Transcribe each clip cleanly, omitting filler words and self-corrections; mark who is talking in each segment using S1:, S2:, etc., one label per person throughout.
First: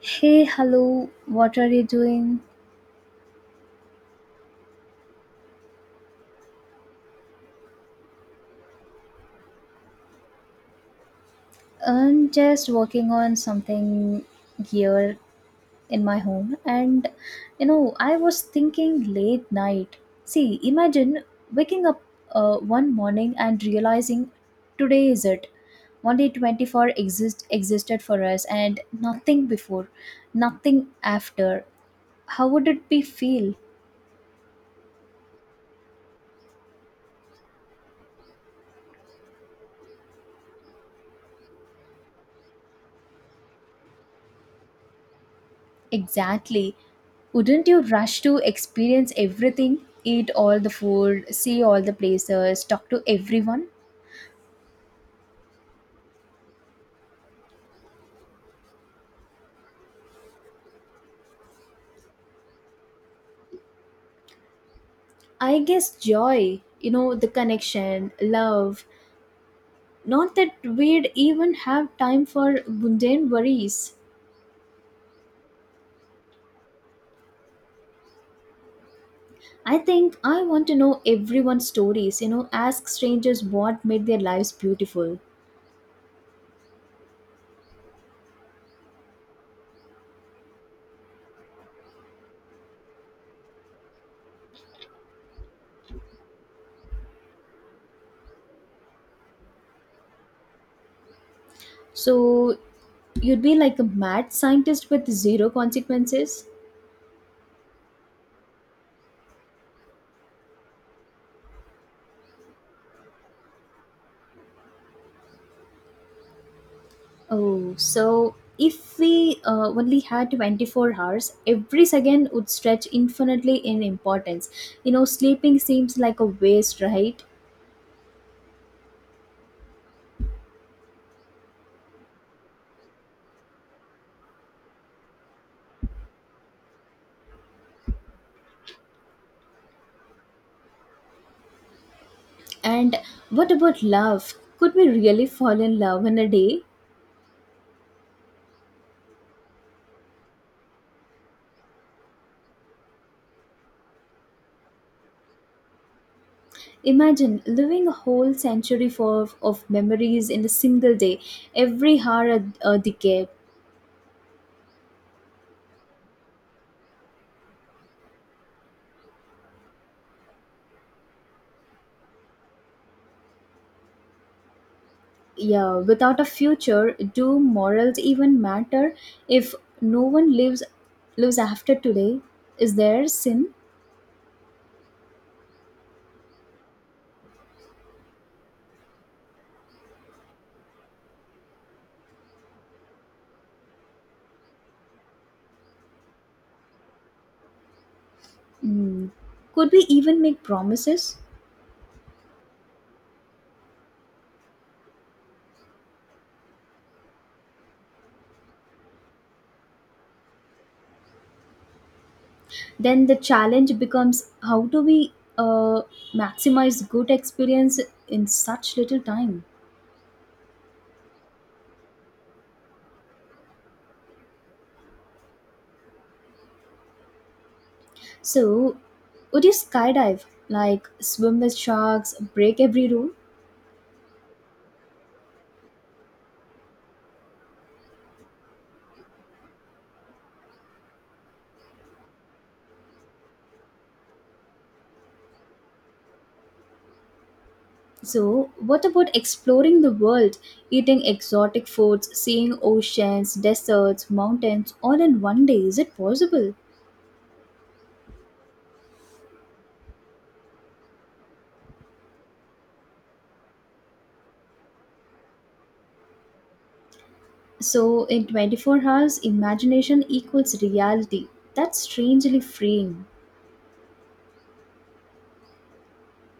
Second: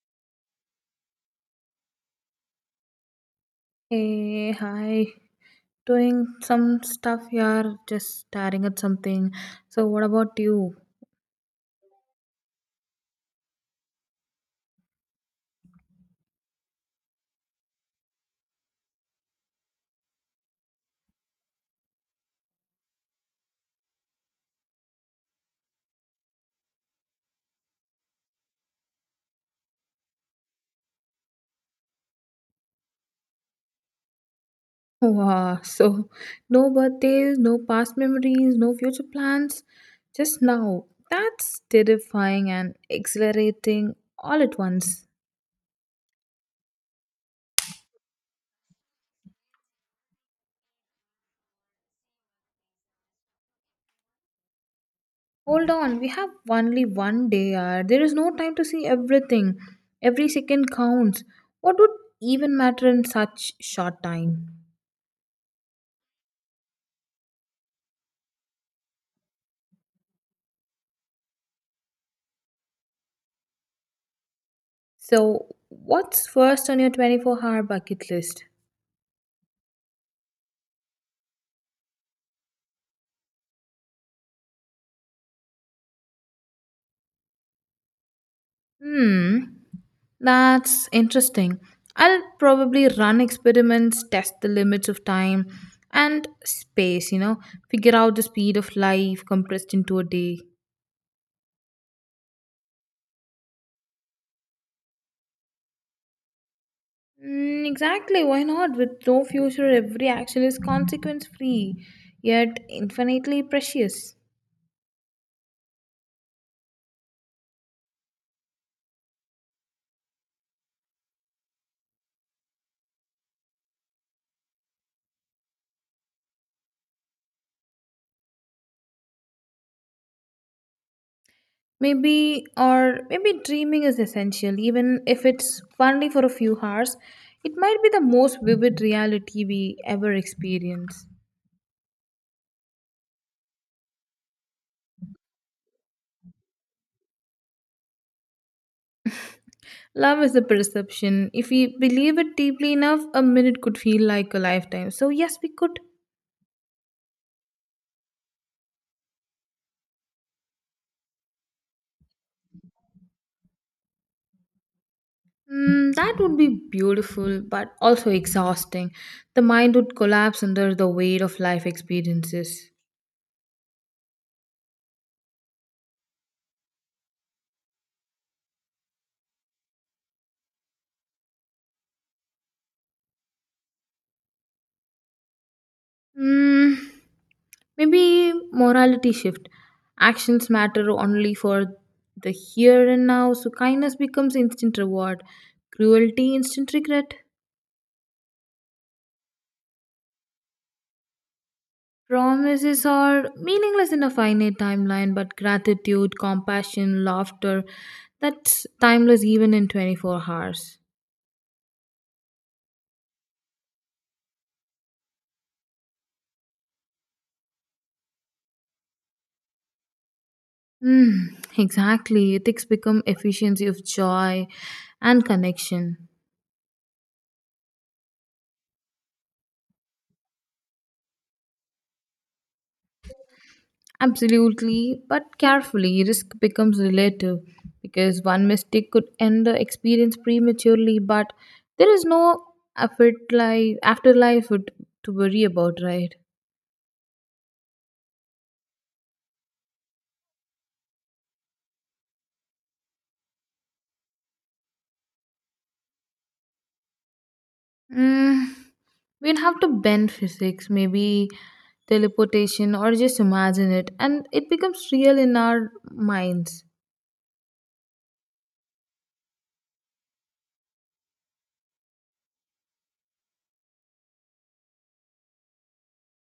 S1: Hey, hello, what are you doing?
S2: Hey, hi. Doing some stuff here, just staring at something. So, what about you?
S1: I'm just working on something here in my home, and I was thinking late night. See, imagine waking up one morning and realizing today is it. Only 24 existed for us, and nothing before, nothing after. How would it be feel?
S2: Wow, so no birthdays, no past memories, no future plans, just now. That's terrifying and exhilarating all at once.
S1: Exactly. Wouldn't you rush to experience everything? Eat all the food, see all the places, talk to everyone?
S2: Hold on, we have only one day, yaar. There is no time to see everything. Every second counts. What would even matter in such short time?
S1: I guess joy, the connection, love. Not that we'd even have time for mundane worries.
S2: So, what's first on your 24-hour bucket list?
S1: I think I want to know everyone's stories, ask strangers what made their lives beautiful.
S2: Hmm, that's interesting. I'll probably run experiments, test the limits of time and space, figure out the speed of life compressed into a day.
S1: So you'd be like a mad scientist with zero consequences?
S2: Mm, exactly, why not? With no future, every action is consequence free, yet infinitely precious.
S1: Oh, so if we only had 24 hours, every second would stretch infinitely in importance. Sleeping seems like a waste, right?
S2: Maybe, or maybe dreaming is essential, even if it's only for a few hours. It might be the most vivid reality we ever experience.
S1: And what about love? Could we really fall in love in a day?
S2: Love is a perception. If we believe it deeply enough, a minute could feel like a lifetime. So, yes, we could.
S1: Imagine living a whole century for, of memories in a single day, every hour a decade.
S2: Mm, that would be beautiful, but also exhausting. The mind would collapse under the weight of life experiences.
S1: Yeah, without a future, do morals even matter if no one lives after today? Is there sin?
S2: Mm, maybe morality shift. Actions matter only for the here and now, so kindness becomes instant reward, cruelty instant regret.
S1: Mm. Could we even make promises?
S2: Promises are meaningless in a finite timeline, but gratitude, compassion, laughter, that's timeless even in 24 hours.
S1: Then the challenge becomes how do we maximize good experience in such little time?
S2: Mm, exactly. Ethics become efficiency of joy and connection.
S1: So, would you skydive, like swim with sharks, break every rule?
S2: Absolutely, but carefully, risk becomes relative because one mistake could end the experience prematurely, but there is no effort like afterlife to worry about, right?
S1: So, what about exploring the world, eating exotic foods, seeing oceans, deserts, mountains, all in one day? Is it possible?
S2: Mm, we'd have to bend physics, maybe teleportation, or just imagine it, and it becomes real in our minds.
S1: So, in 24 hours, imagination equals reality. That's strangely freeing.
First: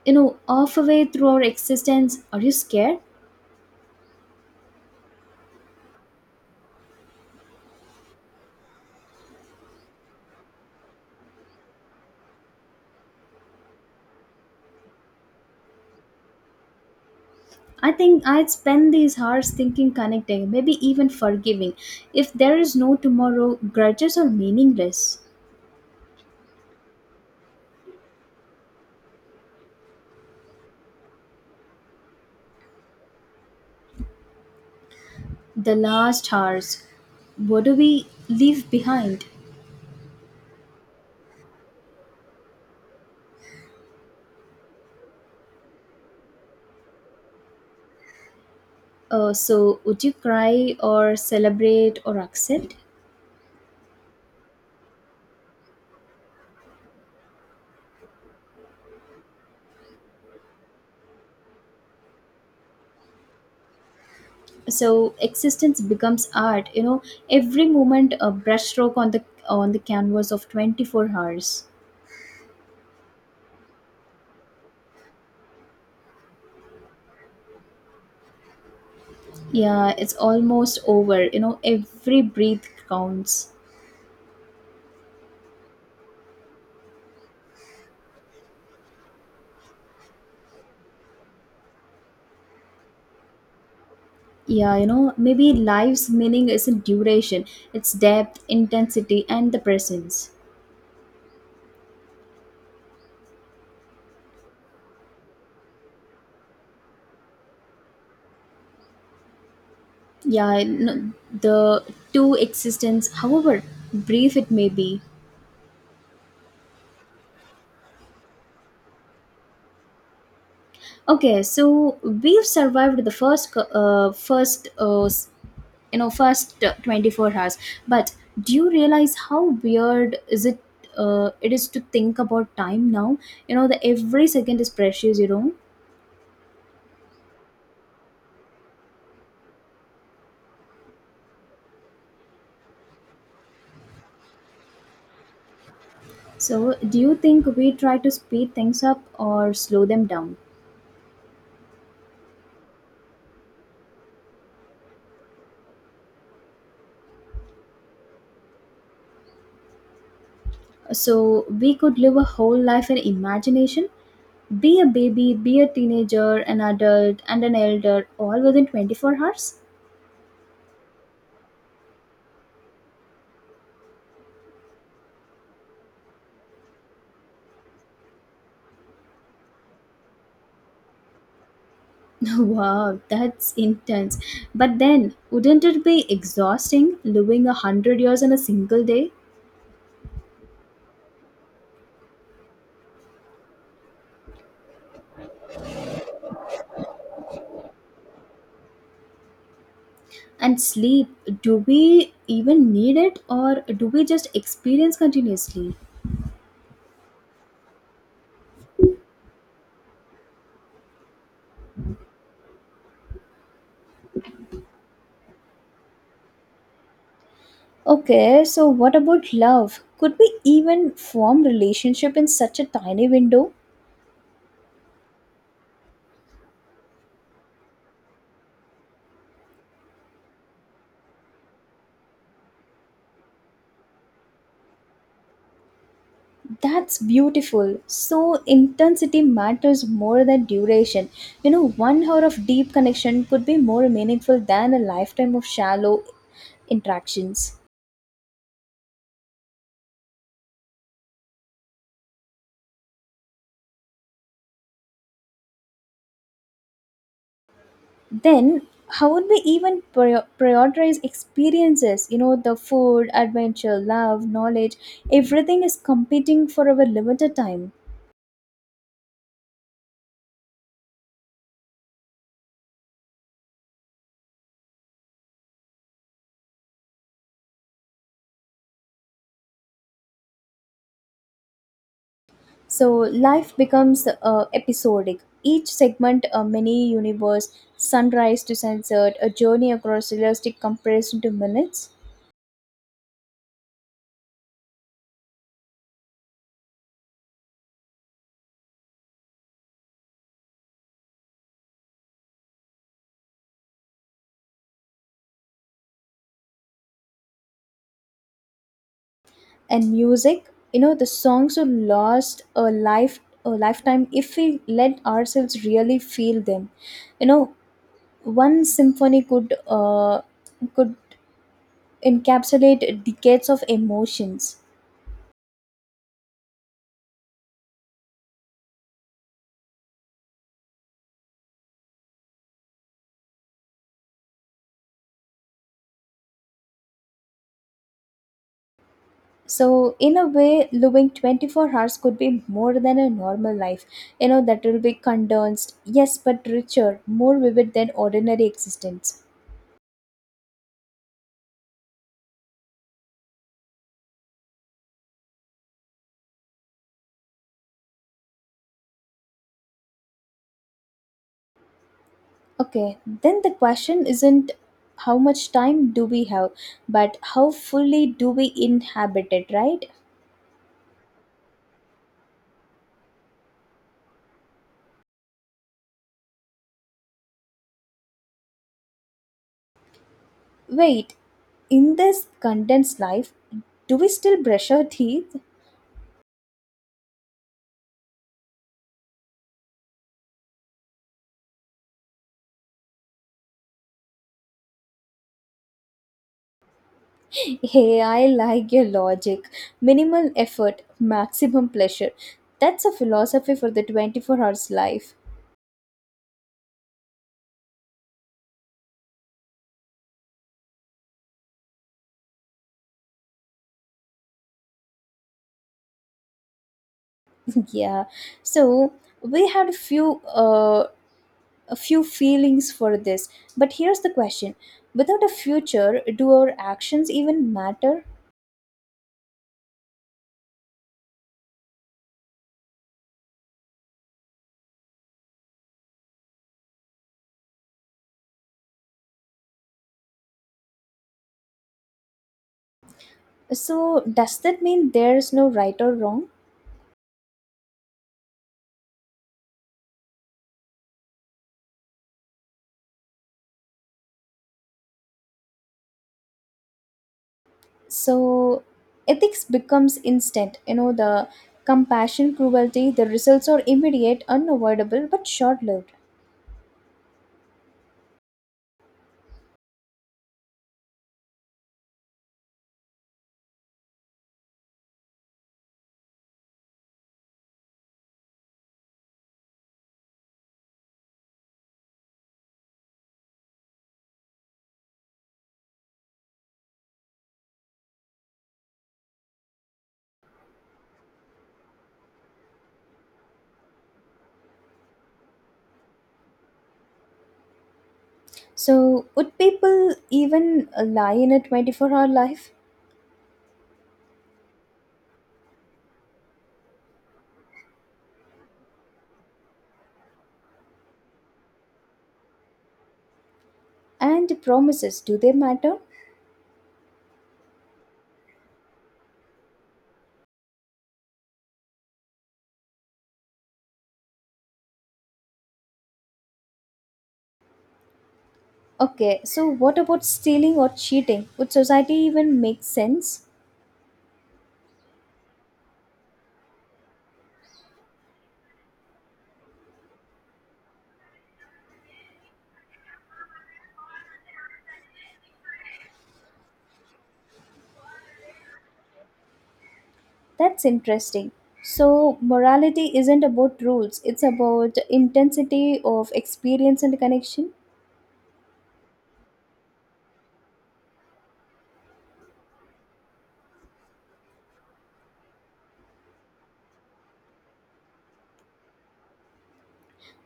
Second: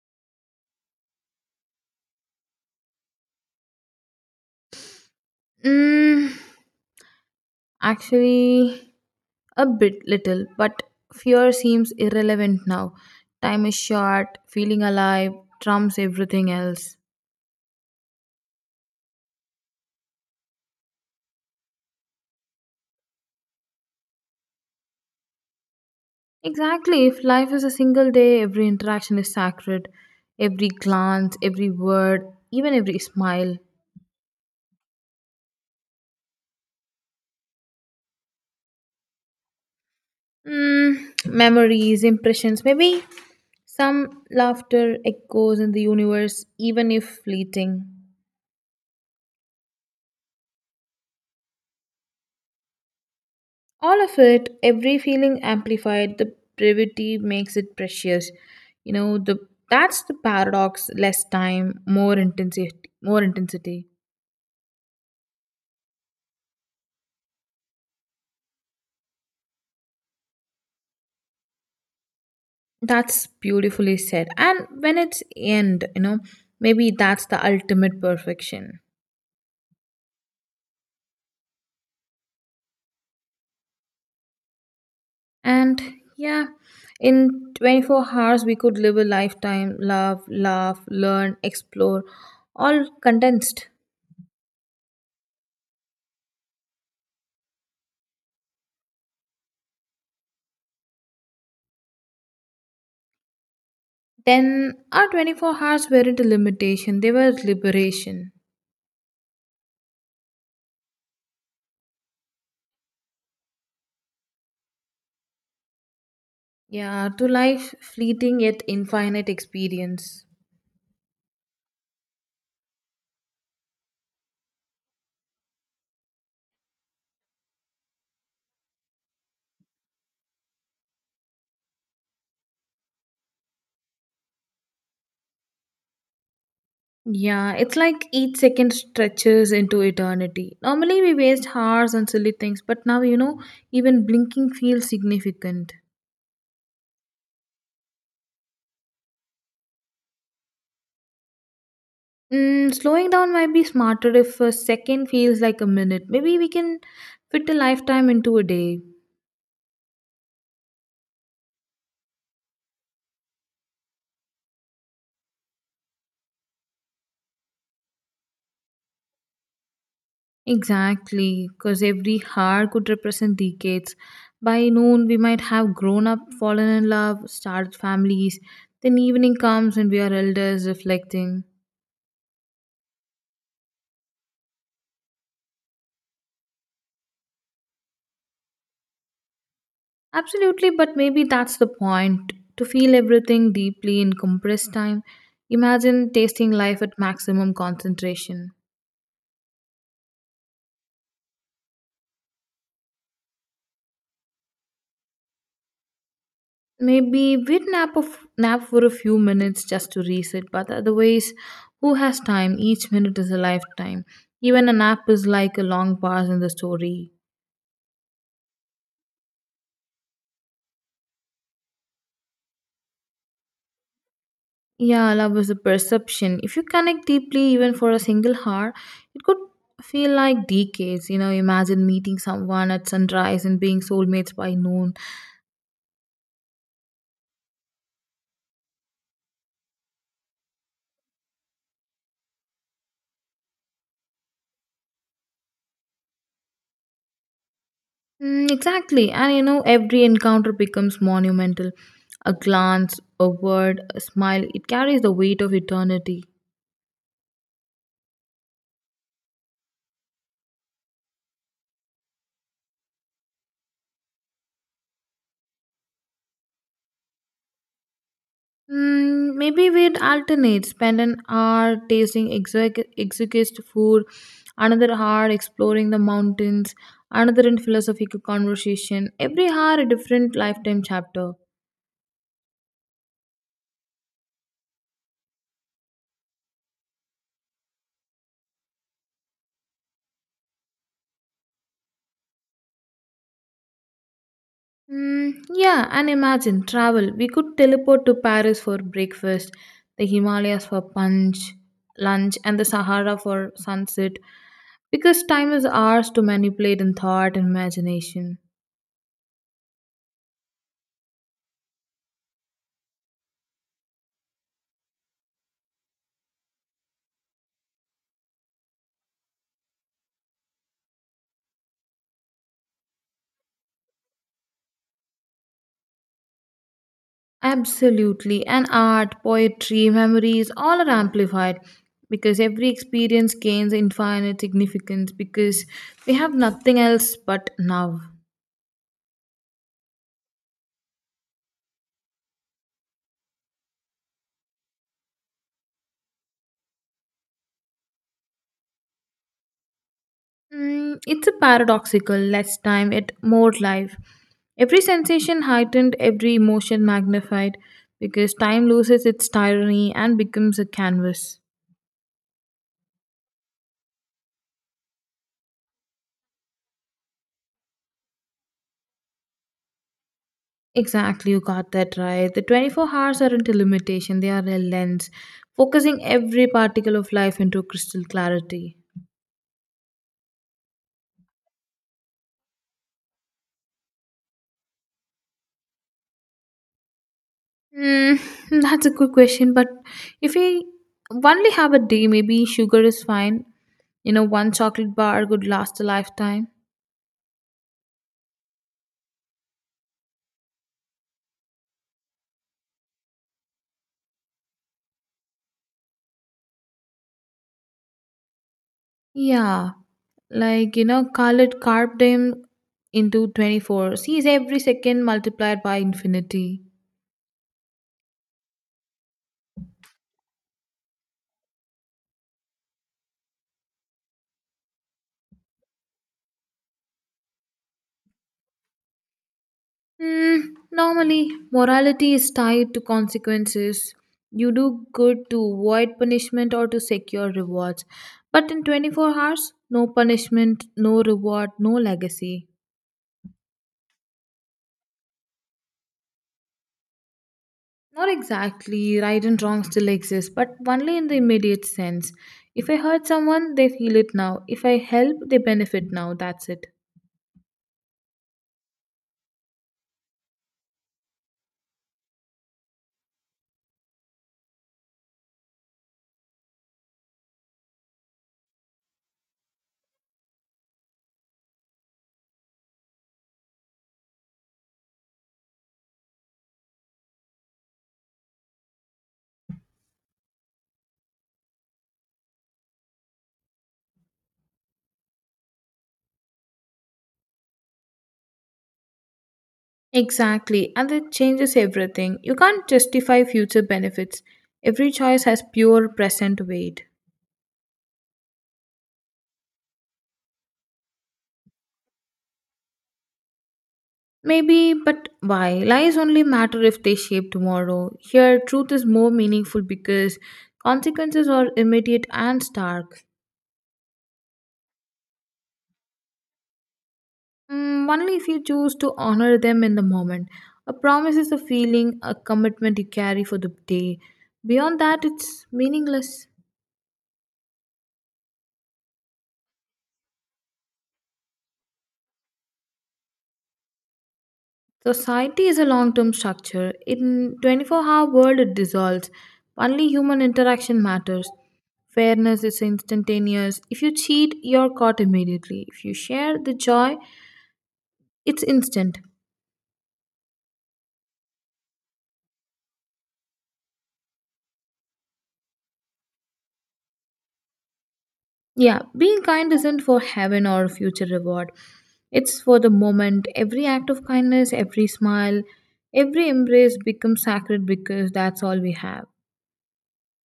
S1: Halfway through our existence, are you scared?
S2: Mm, actually, a bit little, but fear seems irrelevant now. Time is short, feeling alive trumps everything else.
S1: I think I'd spend these hours thinking, connecting, maybe even forgiving. If there is no tomorrow, grudges are meaningless.
S2: Exactly, if life is a single day, every interaction is sacred. Every glance, every word, even every smile.
S1: The last hours, what do we leave behind?
S2: Mm, memories, impressions, maybe some laughter echoes in the universe, even if fleeting.
S1: So would you cry or celebrate or accept?
S2: All of it, every feeling amplified, the brevity makes it precious. You know, the that's the paradox, less time, more intensity.
S1: So existence becomes art. Every moment, a brushstroke on the canvas of 24 hours.
S2: That's beautifully said. And when it's end, you know, maybe that's the ultimate perfection.
S1: Yeah, it's almost over. Every breath counts.
S2: And yeah, in 24 hours we could live a lifetime, love, laugh, learn, explore, all condensed.
S1: Yeah, maybe life's meaning isn't duration, it's depth, intensity, and the presence.
S2: Then our 24 hours weren't a limitation, they were liberation.
S1: Yeah, no, the two existence, however brief it may be.
S2: Yeah, to life, fleeting yet infinite experience.
S1: Okay, so we've survived the first 24 hours. But do you realize how weird is it it is to think about time now? The every second is precious.
S2: Yeah, it's like each second stretches into eternity. Normally, we waste hours on silly things, but now, even blinking feels significant.
S1: So, do you think we try to speed things up or slow them down?
S2: Mm, slowing down might be smarter if a second feels like a minute. Maybe we can fit a lifetime into a day.
S1: So, we could live a whole life in imagination, be a baby, be a teenager, an adult, and an elder all within 24 hours?
S2: Exactly, because every heart could represent decades. By noon, we might have grown up, fallen in love, started families. Then evening comes and we are elders reflecting.
S1: Wow, that's intense. But then, wouldn't it be exhausting living 100 years in a single day?
S2: Absolutely, but maybe that's the point to feel everything deeply in compressed time. Imagine tasting life at maximum concentration.
S1: And sleep, do we even need it or do we just experience continuously?
S2: Maybe we'd nap for a few minutes just to reset, but otherwise, who has time? Each minute is a lifetime. Even a nap is like a long pause in the story.
S1: Okay, so what about love? Could we even form relationship in such a tiny window?
S2: Yeah, love is a perception. If you connect deeply, even for a single hour, it could feel like decades. You know, imagine meeting someone at sunrise and being soulmates by noon.
S1: That's beautiful. So intensity matters more than duration. One hour of deep connection could be more meaningful than a lifetime of shallow interactions.
S2: Mm, exactly. And you know, every encounter becomes monumental. A glance, a word, a smile, it carries the weight of eternity.
S1: Then how would we even prioritize experiences. The food, adventure, love, knowledge, everything is competing for our limited time.
S2: Mm, maybe we'd alternate, spend an hour tasting exotic food, another hour exploring the mountains, another in philosophical conversation. Every hour a different lifetime chapter.
S1: So life becomes episodic, each segment a mini universe, sunrise to sunset, a journey across realistic comparison to minutes.
S2: Mm, yeah, and imagine travel. We could teleport to Paris for breakfast, the Himalayas for lunch, and the Sahara for sunset, because time is ours to manipulate in thought and imagination.
S1: And music, the songs would last a lifetime if we let ourselves really feel them. You know one symphony could encapsulate decades of emotions.
S2: Absolutely. And art, poetry, memories, all are amplified because every experience gains infinite significance because we have nothing else but now.
S1: So in a way, living 24 hours could be more than a normal life. That will be condensed, yes, but richer, more vivid than ordinary existence.
S2: Mm, it's a paradoxical, less time, yet more life. Every sensation heightened, every emotion magnified because time loses its tyranny and becomes a canvas.
S1: Okay, then the question isn't how much time do we have, but how fully do we inhabit it, right?
S2: Exactly, you got that right. The 24 hours aren't a limitation, they are a lens, focusing every particle of life into crystal clarity.
S1: Wait, in this condensed life, do we still brush our teeth?
S2: Hmm, that's a good question, but if we only have a day, maybe sugar is fine. You know, one chocolate bar could last a lifetime.
S1: Hey, I like your logic. Minimal effort, maximum pleasure. That's a philosophy for the 24 hours life.
S2: Yeah, like, you know, Khalid carved him into 24. Sees every second multiplied by infinity.
S1: Yeah. So, we had a few feelings for this. But here's the question. Without a future, do our actions even matter?
S2: Hmm. Normally, morality is tied to consequences. You do good to avoid punishment or to secure rewards. But in 24 hours, no punishment, no reward, no legacy.
S1: So, does that mean there's no right or wrong?
S2: Not exactly, right and wrong still exists, but only in the immediate sense. If I hurt someone, they feel it now. If I help, they benefit now. That's it.
S1: So, ethics becomes instant. The compassion, cruelty, the results are immediate, unavoidable, but short lived.
S2: Exactly, and it changes everything. You can't justify future benefits. Every choice has pure present weight.
S1: So, would people even lie in a 24-hour life?
S2: Maybe, but why? Lies only matter if they shape tomorrow. Here, truth is more meaningful because consequences are immediate and stark.
S1: And promises, do they matter?
S2: Mm, only if you choose to honor them in the moment. A promise is a feeling, a commitment you carry for the day. Beyond that, it's meaningless.
S1: Okay, so what about stealing or cheating? Would society even make sense?
S2: Society is a long term structure. In 24-hour world it dissolves. Only human interaction matters. Fairness is instantaneous. If you cheat, you're caught immediately. If you share the joy, it's instant.
S1: That's interesting. So, morality isn't about rules, it's about intensity of experience and connection
S2: Yeah, being kind isn't for heaven or future reward. It's for the moment. Every act of kindness, every smile, every embrace becomes sacred because that's all we have.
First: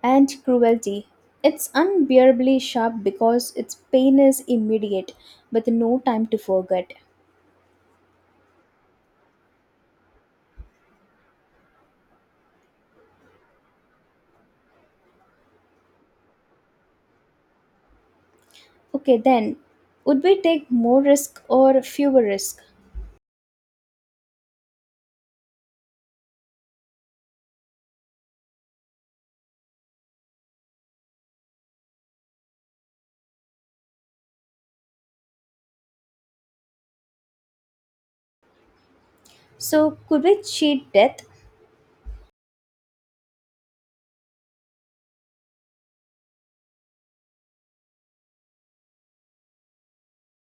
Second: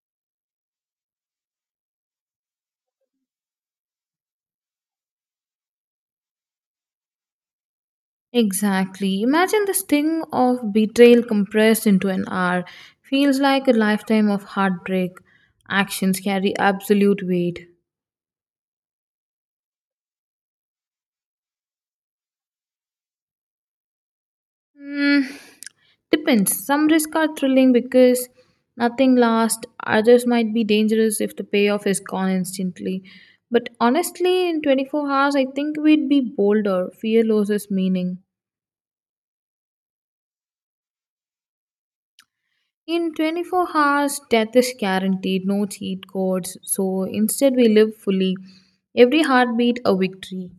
S1: and cruelty. It's unbearably sharp because its pain is immediate, with no time to forget.
S2: Exactly. Imagine the sting of betrayal compressed into an hour. Feels like a lifetime of heartbreak. Actions carry absolute weight.
S1: Okay, then, would we take more risk or fewer risk?
S2: Hmm. Depends. Some risks are thrilling because nothing lasts, others might be dangerous if the payoff is gone instantly. But honestly, in 24 hours, I think we'd be bolder. Fear loses meaning.
S1: So, could we cheat death?
S2: In 24 hours, death is guaranteed, no cheat codes. So instead, we live fully. Every heartbeat, a victory.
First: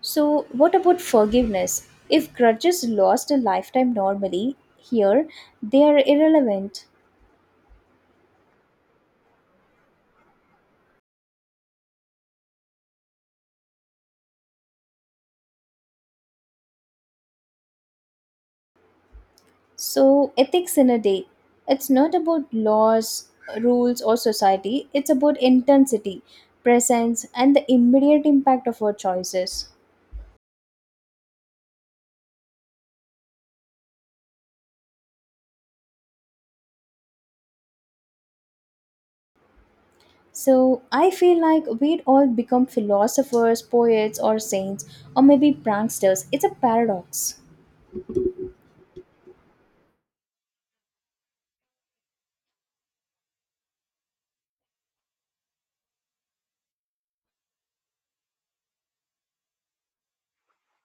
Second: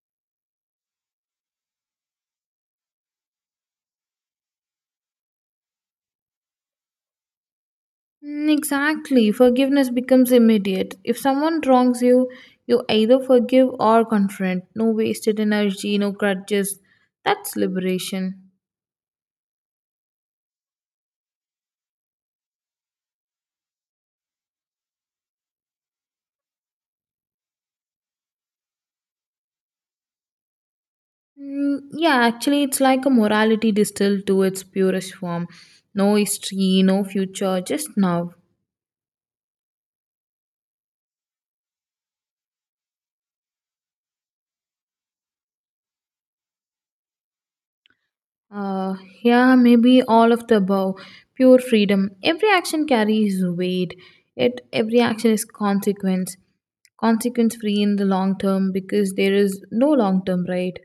S1: So, what about forgiveness? If grudges last a lifetime normally, here they are irrelevant.
S2: Mm, exactly. Forgiveness becomes immediate. If someone wrongs you, you either forgive or confront. No wasted energy, no grudges. That's liberation.
S1: So, ethics in a day. It's not about laws, rules, or society, it's about intensity, presence, and the immediate impact of our choices.
S2: Mm, yeah, actually, it's like a morality distilled to its purest form. No history, no future, just now.
S1: So, I feel like we'd all become philosophers, poets, or saints, or maybe pranksters. It's a paradox.
S2: Uh, yeah, maybe all of the above. Pure freedom. Every action carries weight. Yet every action is Consequence free in the long term because there is no long term, right?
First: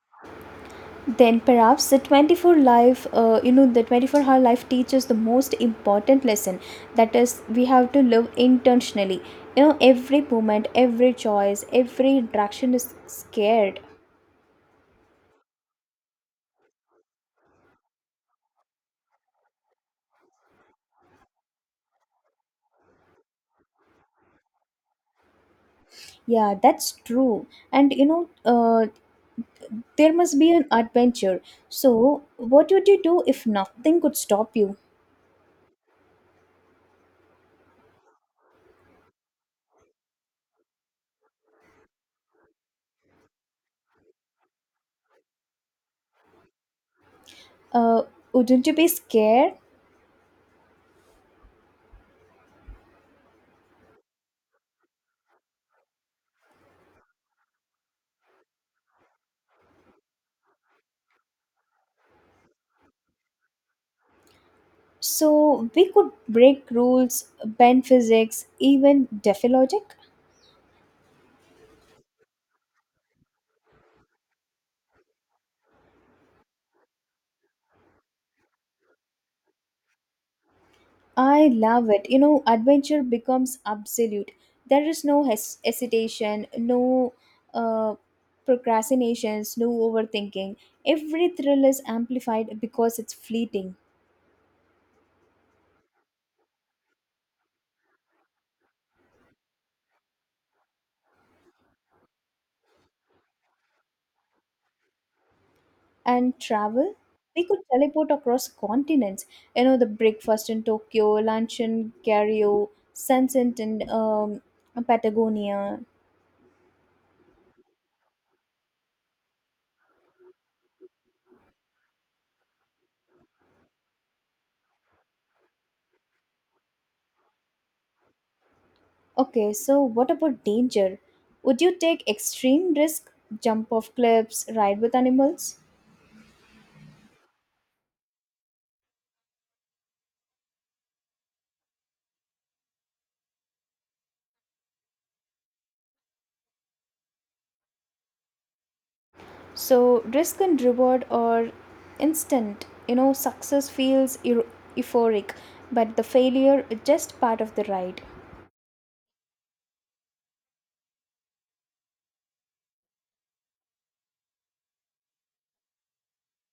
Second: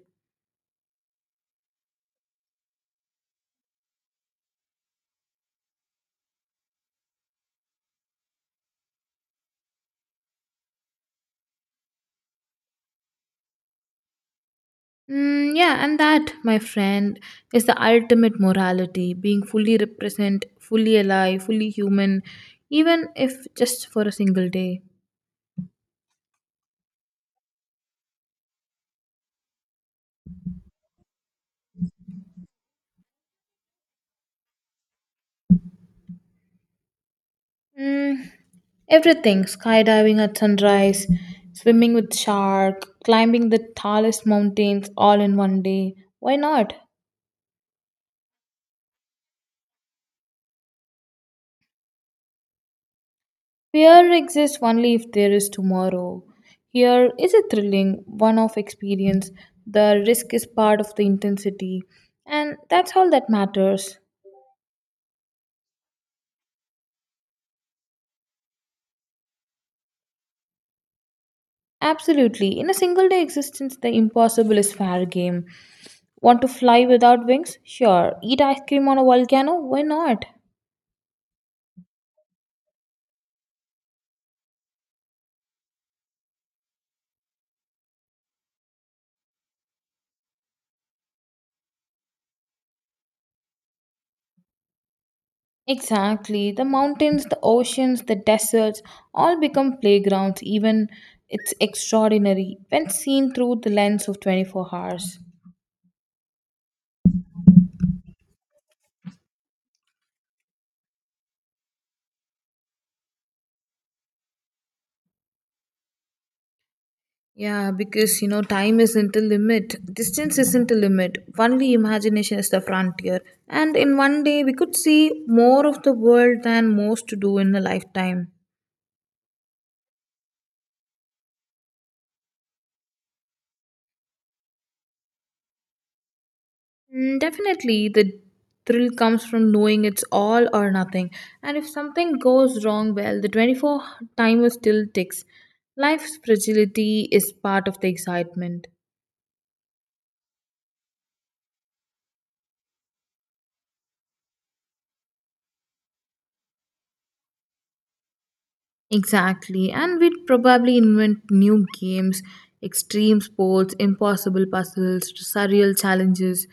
S1: Then perhaps the 24-hour life teaches the most important lesson. That is, we have to live intentionally. Every moment, every choice, every interaction is scared.
S2: Mm, yeah, and that, my friend, is the ultimate morality being fully represent, fully alive, fully human, even if just for a single day.
S1: Yeah, that's true. And, there must be an adventure. So what would you do if nothing could stop you?
S2: Mm, everything skydiving at sunrise, swimming with shark, climbing the tallest mountains all in one day. Why not?
S1: uh, wouldn't you be scared?
S2: Fear exists only if there is tomorrow. Here is a thrilling one off experience. The risk is part of the intensity, and that's all that matters.
S1: So we could break rules, bend physics, even defy logic.
S2: Absolutely. In a single day existence, the impossible is fair game. Want to fly without wings? Sure. Eat ice cream on a volcano? Why not?
S1: I love it. Adventure becomes absolute. There is no hesitation, no uh, procrastinations, no overthinking. Every thrill is amplified because it's fleeting.
S2: Exactly. The mountains, the oceans, the deserts all become playgrounds, even it's extraordinary when seen through the lens of 24 hours.
S1: And travel? We could teleport across continents. The breakfast in Tokyo, lunch in Cairo, sunset in Patagonia.
S2: Yeah, because you know, time isn't a limit, distance isn't a limit, only imagination is the frontier. And in one day, we could see more of the world than most do in a lifetime.
S1: Okay, so what about danger? Would you take extreme risk, jump off cliffs, ride with animals?
S2: Mm, definitely, the thrill comes from knowing it's all or nothing. And if something goes wrong, well, the 24 timer still ticks. Life's fragility is part of the excitement.
S1: So, risk and reward are instant. Success feels euphoric, but the failure is just part of the ride.
S2: Exactly, and we'd probably invent new games, extreme sports, impossible puzzles, surreal challenges,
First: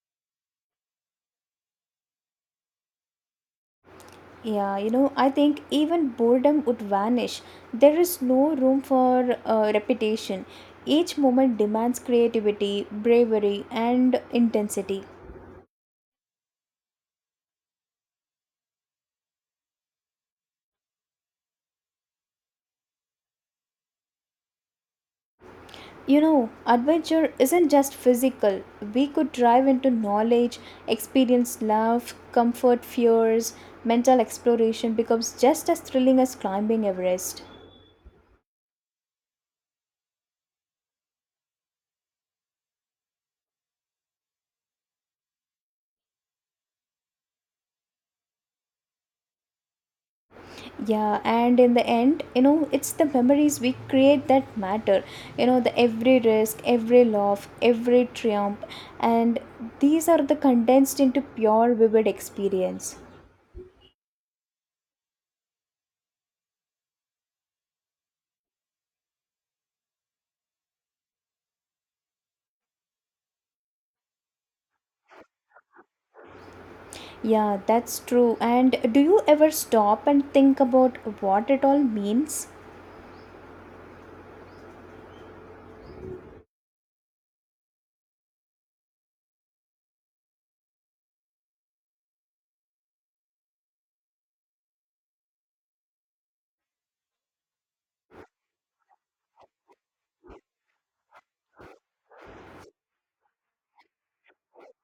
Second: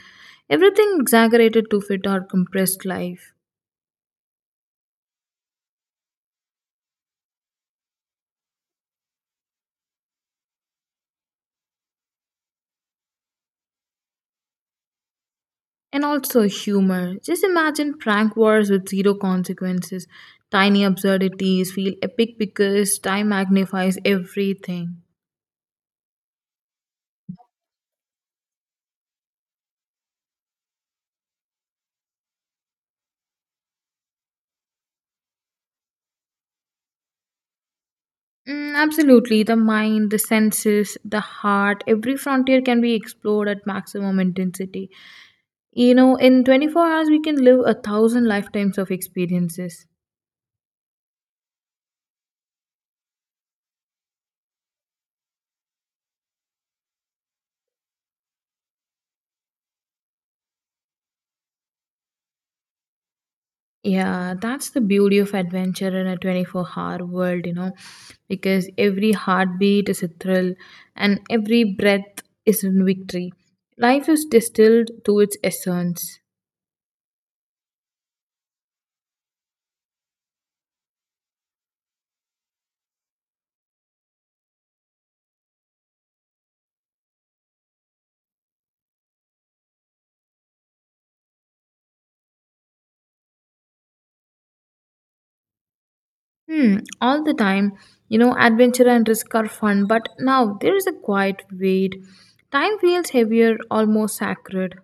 S2: everything exaggerated to fit our compressed life.
S1: Yeah, I think even boredom would vanish. There is no room for repetition. Each moment demands creativity, bravery, and intensity.
S2: And also humor. Just imagine prank wars with zero consequences. Tiny absurdities feel epic because time magnifies everything.
S1: Adventure isn't just physical. We could drive into knowledge, experience love, comfort fears, mental exploration becomes just as thrilling as climbing Everest.
S2: Mm, absolutely. The mind, the senses, the heart, every frontier can be explored at maximum intensity. You know, in 24 hours, we can live a thousand lifetimes of experiences.
S1: Yeah, and in the end, it's the memories we create that matter. The every risk, every laugh, every triumph, and these are the condensed into pure, vivid experience.
S2: Yeah, that's the beauty of adventure in a 24-hour world, you know, because every heartbeat is a thrill and every breath is a victory. Life is distilled to its essence.
S1: Yeah, that's true. And do you ever stop and think about what it all means?
S2: Hmm, all the time, you know, adventure and risk are fun, but now there is a quiet weight. Time feels heavier, almost sacred.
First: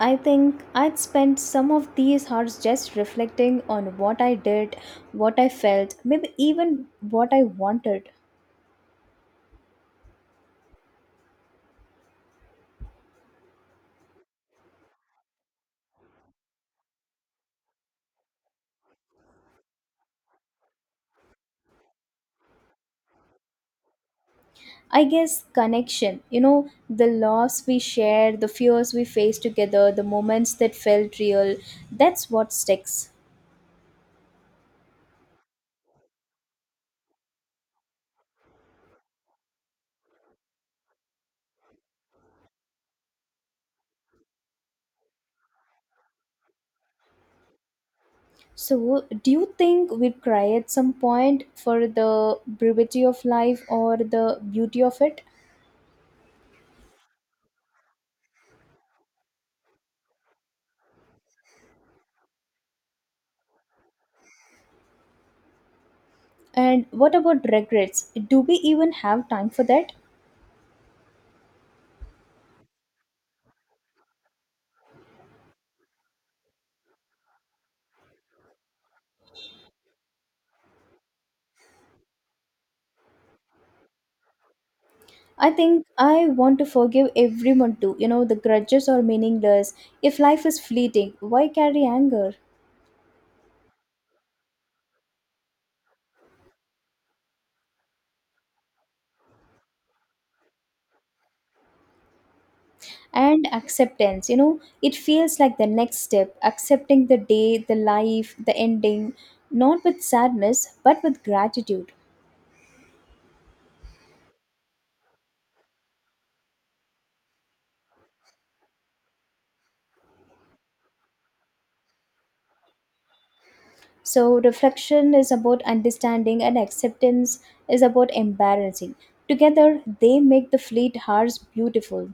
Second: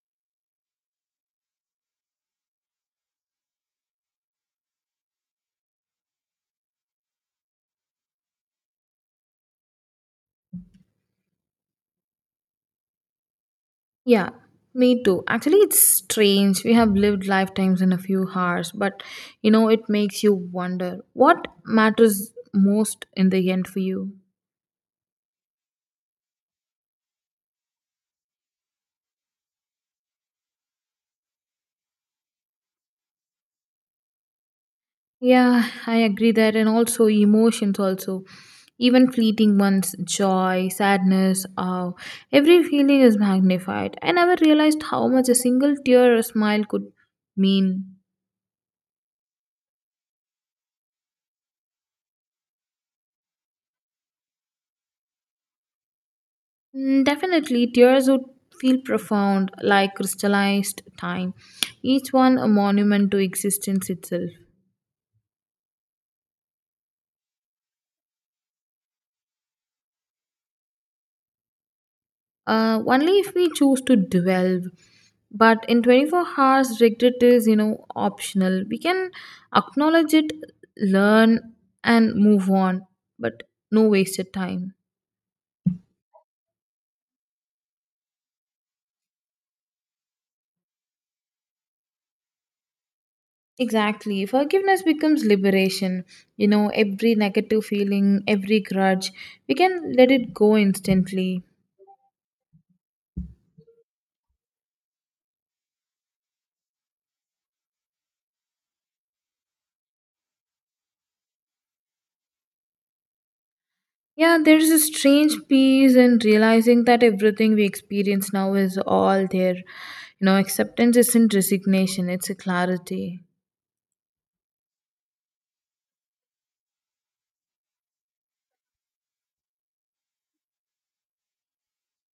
S1: I think I'd spent some of these hours just reflecting on what I did, what I felt, maybe even what I wanted.
S2: Yeah, me too. Actually, it's strange. We have lived lifetimes in a few hours, but you know, it makes you wonder what matters most in the end for you.
S1: I guess connection, the loss we shared, the fears we faced together, the moments that felt real, that's what sticks.
S2: Yeah, I agree that, and also emotions, also even fleeting ones, joy, sadness, awe, every feeling is magnified. I never realized how much a single tear or smile could mean.
S1: So, do you think we'd cry at some point for the brevity of life or the beauty of it?
S2: Mm, definitely, tears would feel profound, like crystallized time, each one a monument to existence itself.
S1: And what about regrets? Do we even have time for that?
S2: Only if we choose to dwell. But in 24 hours, regret is, you know, optional. We can acknowledge it, learn, and move on, but no wasted time.
S1: I think I want to forgive everyone too. The grudges are meaningless. If life is fleeting, why carry anger?
S2: Exactly. Forgiveness becomes liberation. You know, every negative feeling, every grudge, we can let it go instantly.
S1: And acceptance, it feels like the next step, accepting the day, the life, the ending, not with sadness, but with gratitude.
S2: Yeah, there's a strange peace in realizing that everything we experience now is all there. You know, acceptance isn't resignation, it's a clarity.
S1: So, reflection is about understanding, and acceptance is about embarrassing. Together, they make the fleet hours beautiful.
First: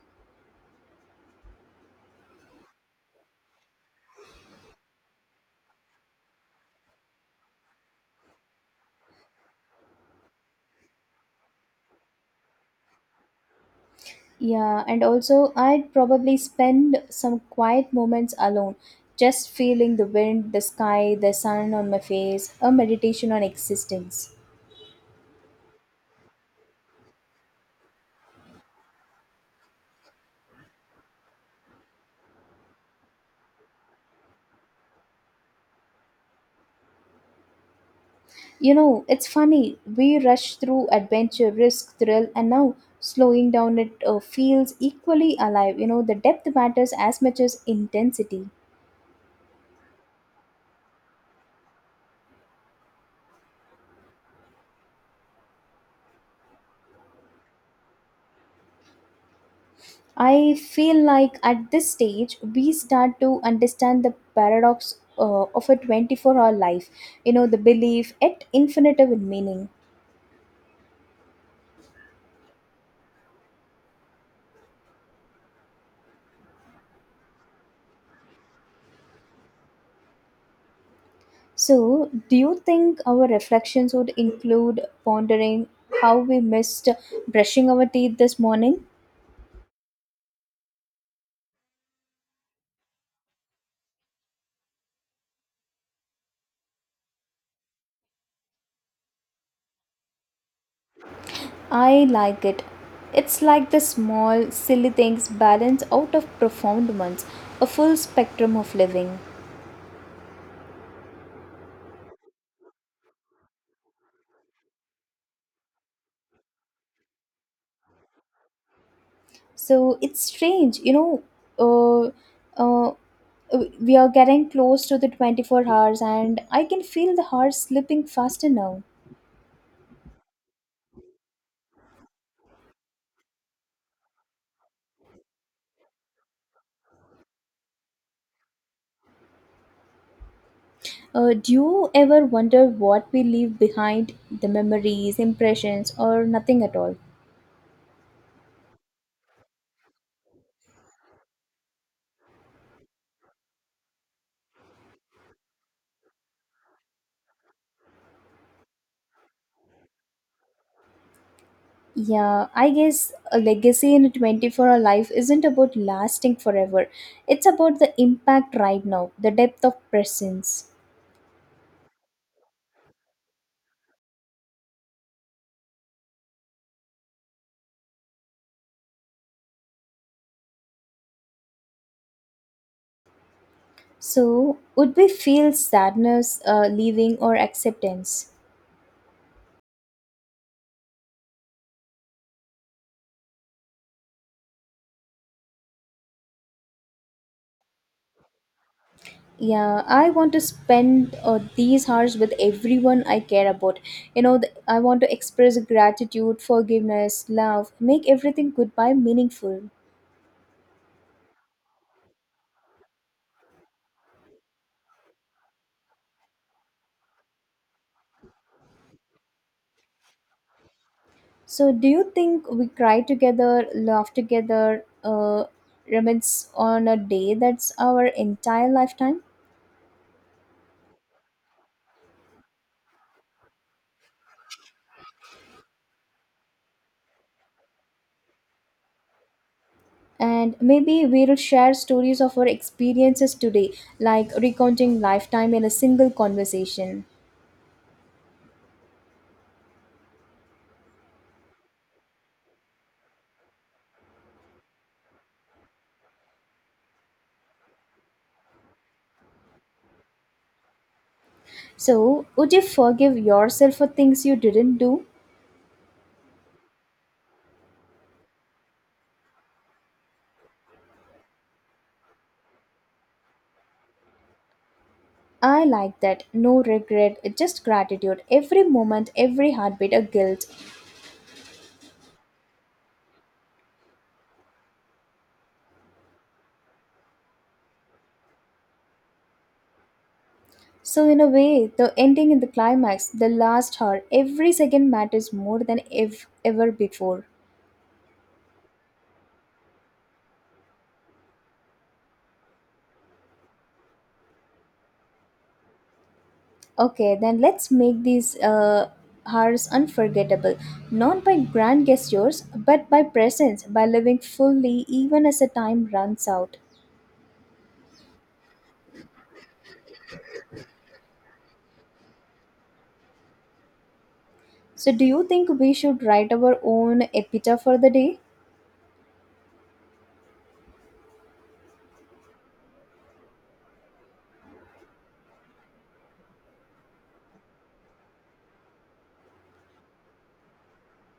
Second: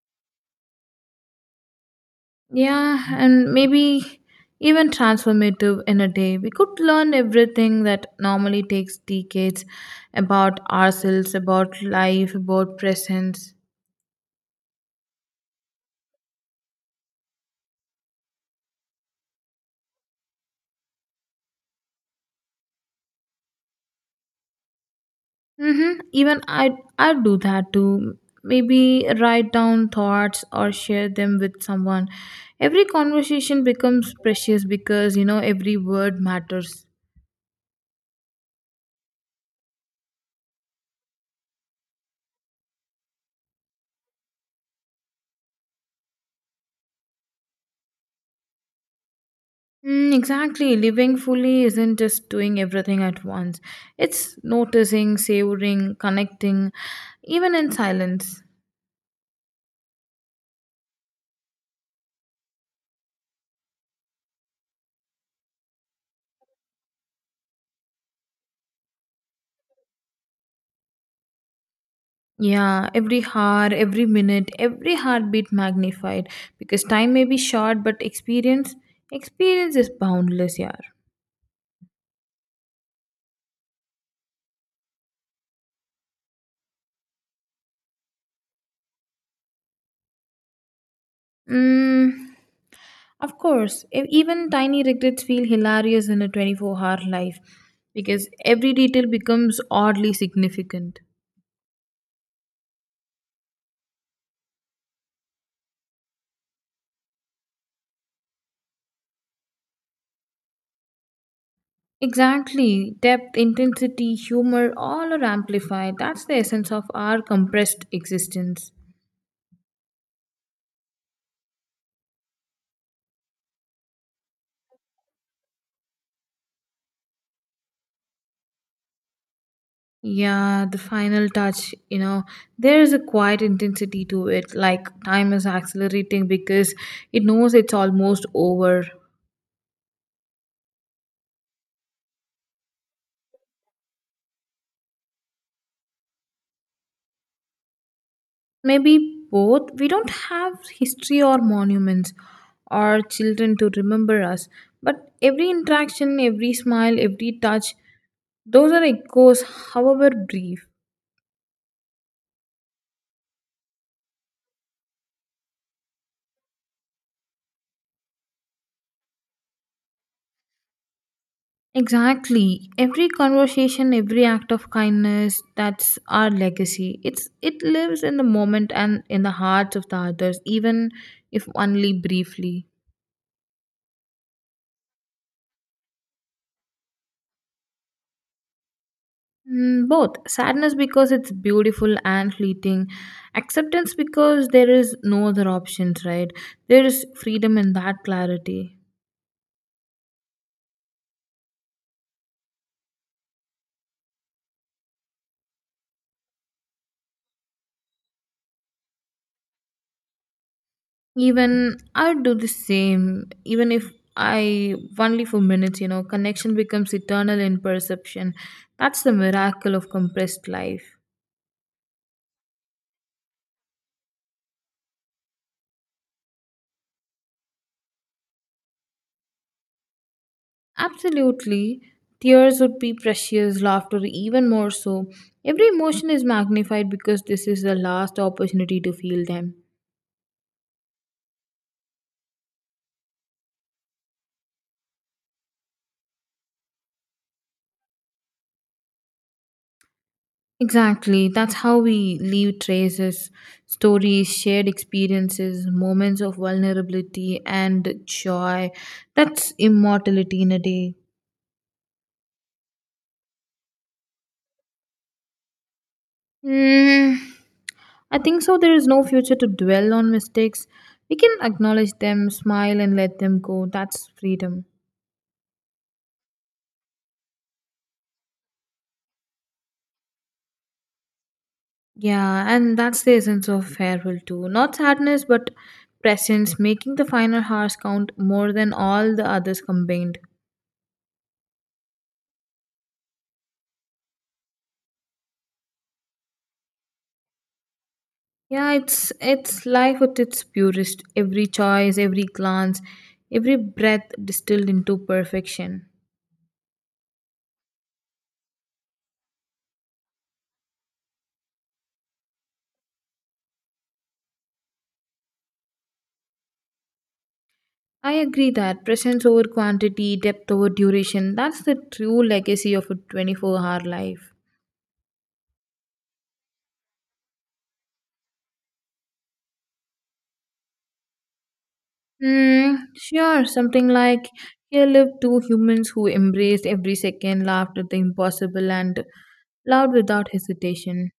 S2: Yeah, and maybe even transformative in a day. We could learn everything that normally takes decades about ourselves, about life, about presence.
S1: Yeah, and also I'd probably spend some quiet moments alone, just feeling the wind, the sky, the sun on my face, a meditation on existence.
S2: Mm-hmm. Even I do that too. Maybe write down thoughts or share them with someone. Every conversation becomes precious because you know every word matters.
S1: It's funny, we rush through adventure, risk, thrill, and now slowing down it feels equally alive. The depth matters as much as intensity.
S2: Mm, exactly. Living fully isn't just doing everything at once. It's noticing, savoring, connecting, even in silence.
S1: I feel like at this stage, we start to understand the paradox of a 24-hour life, the belief at infinitum in meaning.
S2: Yeah, every hour, every minute, every heartbeat magnified because time may be short, but experience is boundless, yeah.
S1: So, do you think our reflections would include pondering how we missed brushing our teeth this morning?
S2: Mm, of course, even tiny regrets feel hilarious in a 24-hour life because every detail becomes oddly significant.
S1: I like it. It's like the small, silly things balance out of profound ones, a full spectrum of living.
S2: Exactly. Depth, intensity, humor, all are amplified. That's the essence of our compressed existence.
S1: So it's strange. Uh, uh, we are getting close to the 24 hours, and I can feel the hours slipping faster now.
S2: Yeah, the final touch, you know, there is a quiet intensity to it, like time is accelerating because it knows it's almost over.
S1: Do you ever wonder what we leave behind, the memories, impressions, or nothing at all?
S2: Maybe both. We don't have history or monuments or children to remember us, but every interaction, every smile, every touch, those are echoes, however brief.
S1: Yeah, I guess a legacy in a 24-hour life isn't about lasting forever. It's about the impact right now, the depth of presence.
S2: Exactly, every conversation, every act of kindness, that's our legacy. It's it lives in the moment and in the hearts of the others, even if only briefly.
S1: So would we feel sadness leaving or acceptance?
S2: Mm, both sadness because it's beautiful and fleeting, acceptance because there is no other options, right? There is freedom in that clarity.
S1: Yeah, I want to spend these hours with everyone I care about. I want to express gratitude, forgiveness, love, make everything goodbye meaningful.
S2: Even I do the same, even if I only for minutes, you know, connection becomes eternal in perception. That's the miracle of compressed life.
S1: So, do you think we cry together, laugh together, reminisce on a day that's our entire lifetime?
S2: Absolutely, tears would be precious, laughter even more so. Every emotion is magnified because this is the last opportunity to feel them.
S1: And maybe we'll share stories of our experiences today, like recounting lifetime in a single conversation.
S2: Exactly. That's how we leave traces, stories, shared experiences, moments of vulnerability and joy. That's immortality in a day.
S1: So would you forgive yourself for things you didn't do?
S2: Mm, I think so. There is no future to dwell on mistakes. We can acknowledge them, smile, and let them go. That's freedom.
S1: I like that. No regret, just gratitude. Every moment, every heartbeat, a guilt.
S2: Yeah, and that's the essence of farewell too. Not sadness, but presence, making the final hours count more than all the others combined.
S1: So, in a way, the ending in the climax, the last hour, every second matters more than ever before.
S2: Yeah, it's life at its purest. Every choice, every glance, every breath distilled into perfection.
S1: Okay, then let's make these hours unforgettable. Not by grand gestures, but by presence, by living fully even as the time runs out.
S2: I agree that presence over quantity, depth over duration, that's the true legacy of a 24-hour life.
S1: So, do you think we should write our own epitaph for the day?
S2: Hmm, sure, something like here lived two humans who embraced every second, laughed at the impossible and loved without hesitation.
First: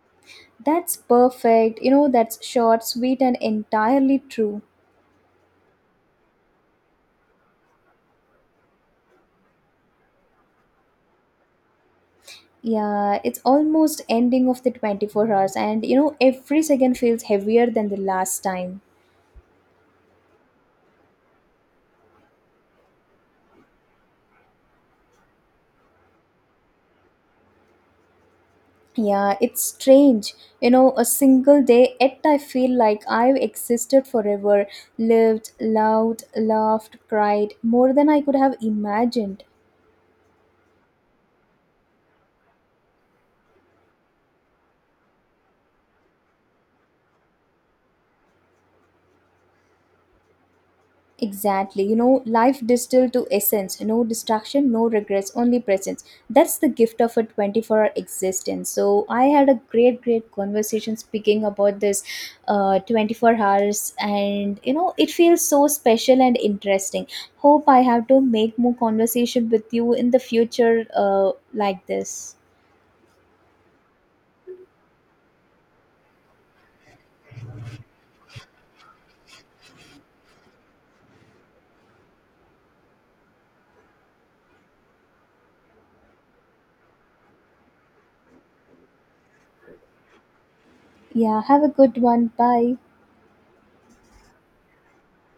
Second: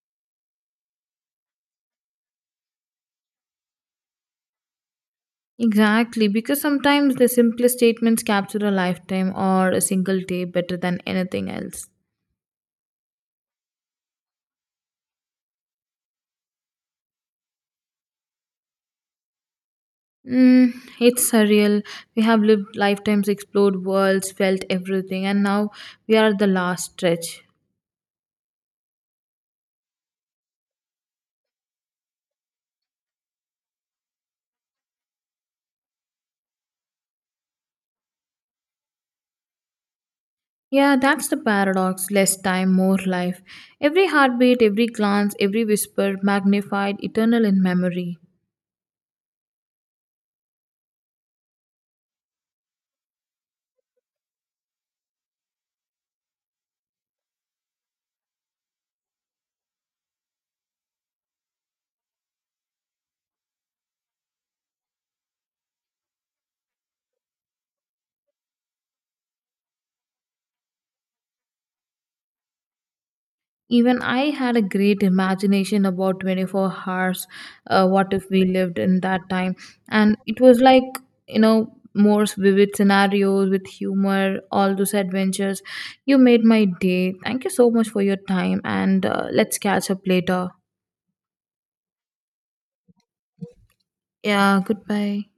S1: That's perfect. That's short, sweet, and entirely true.
S2: Exactly, because sometimes the simplest statements capture a lifetime or a single day better than anything else.
S1: Yeah, it's almost ending of the 24 hours, and every second feels heavier than the last time.
S2: Mm, it's surreal. We have lived lifetimes, explored worlds, felt everything, and now we are at the last stretch.
S1: Yeah, it's strange. A single day, yet I feel like I've existed forever, lived, loved, laughed, cried, more than I could have imagined.
S2: Yeah, that's the paradox less time, more life. Every heartbeat, every glance, every whisper, magnified, eternal in memory.
S1: Exactly. Life distilled to essence, no distraction, no regrets, only presence. That's the gift of a 24-hour existence. So, I had a great, great conversation speaking about this 24 hours, and it feels so special and interesting. Hope I have to make more conversation with you in the future like this.
S2: Even I had a great imagination about 24 hours. What if we lived in that time? And it was like, you know, more vivid scenarios with humor, all those adventures. You made my day. Thank you so much for your time. And let's catch up later.
S1: Yeah, have a good one. Bye.
S2: Yeah, goodbye.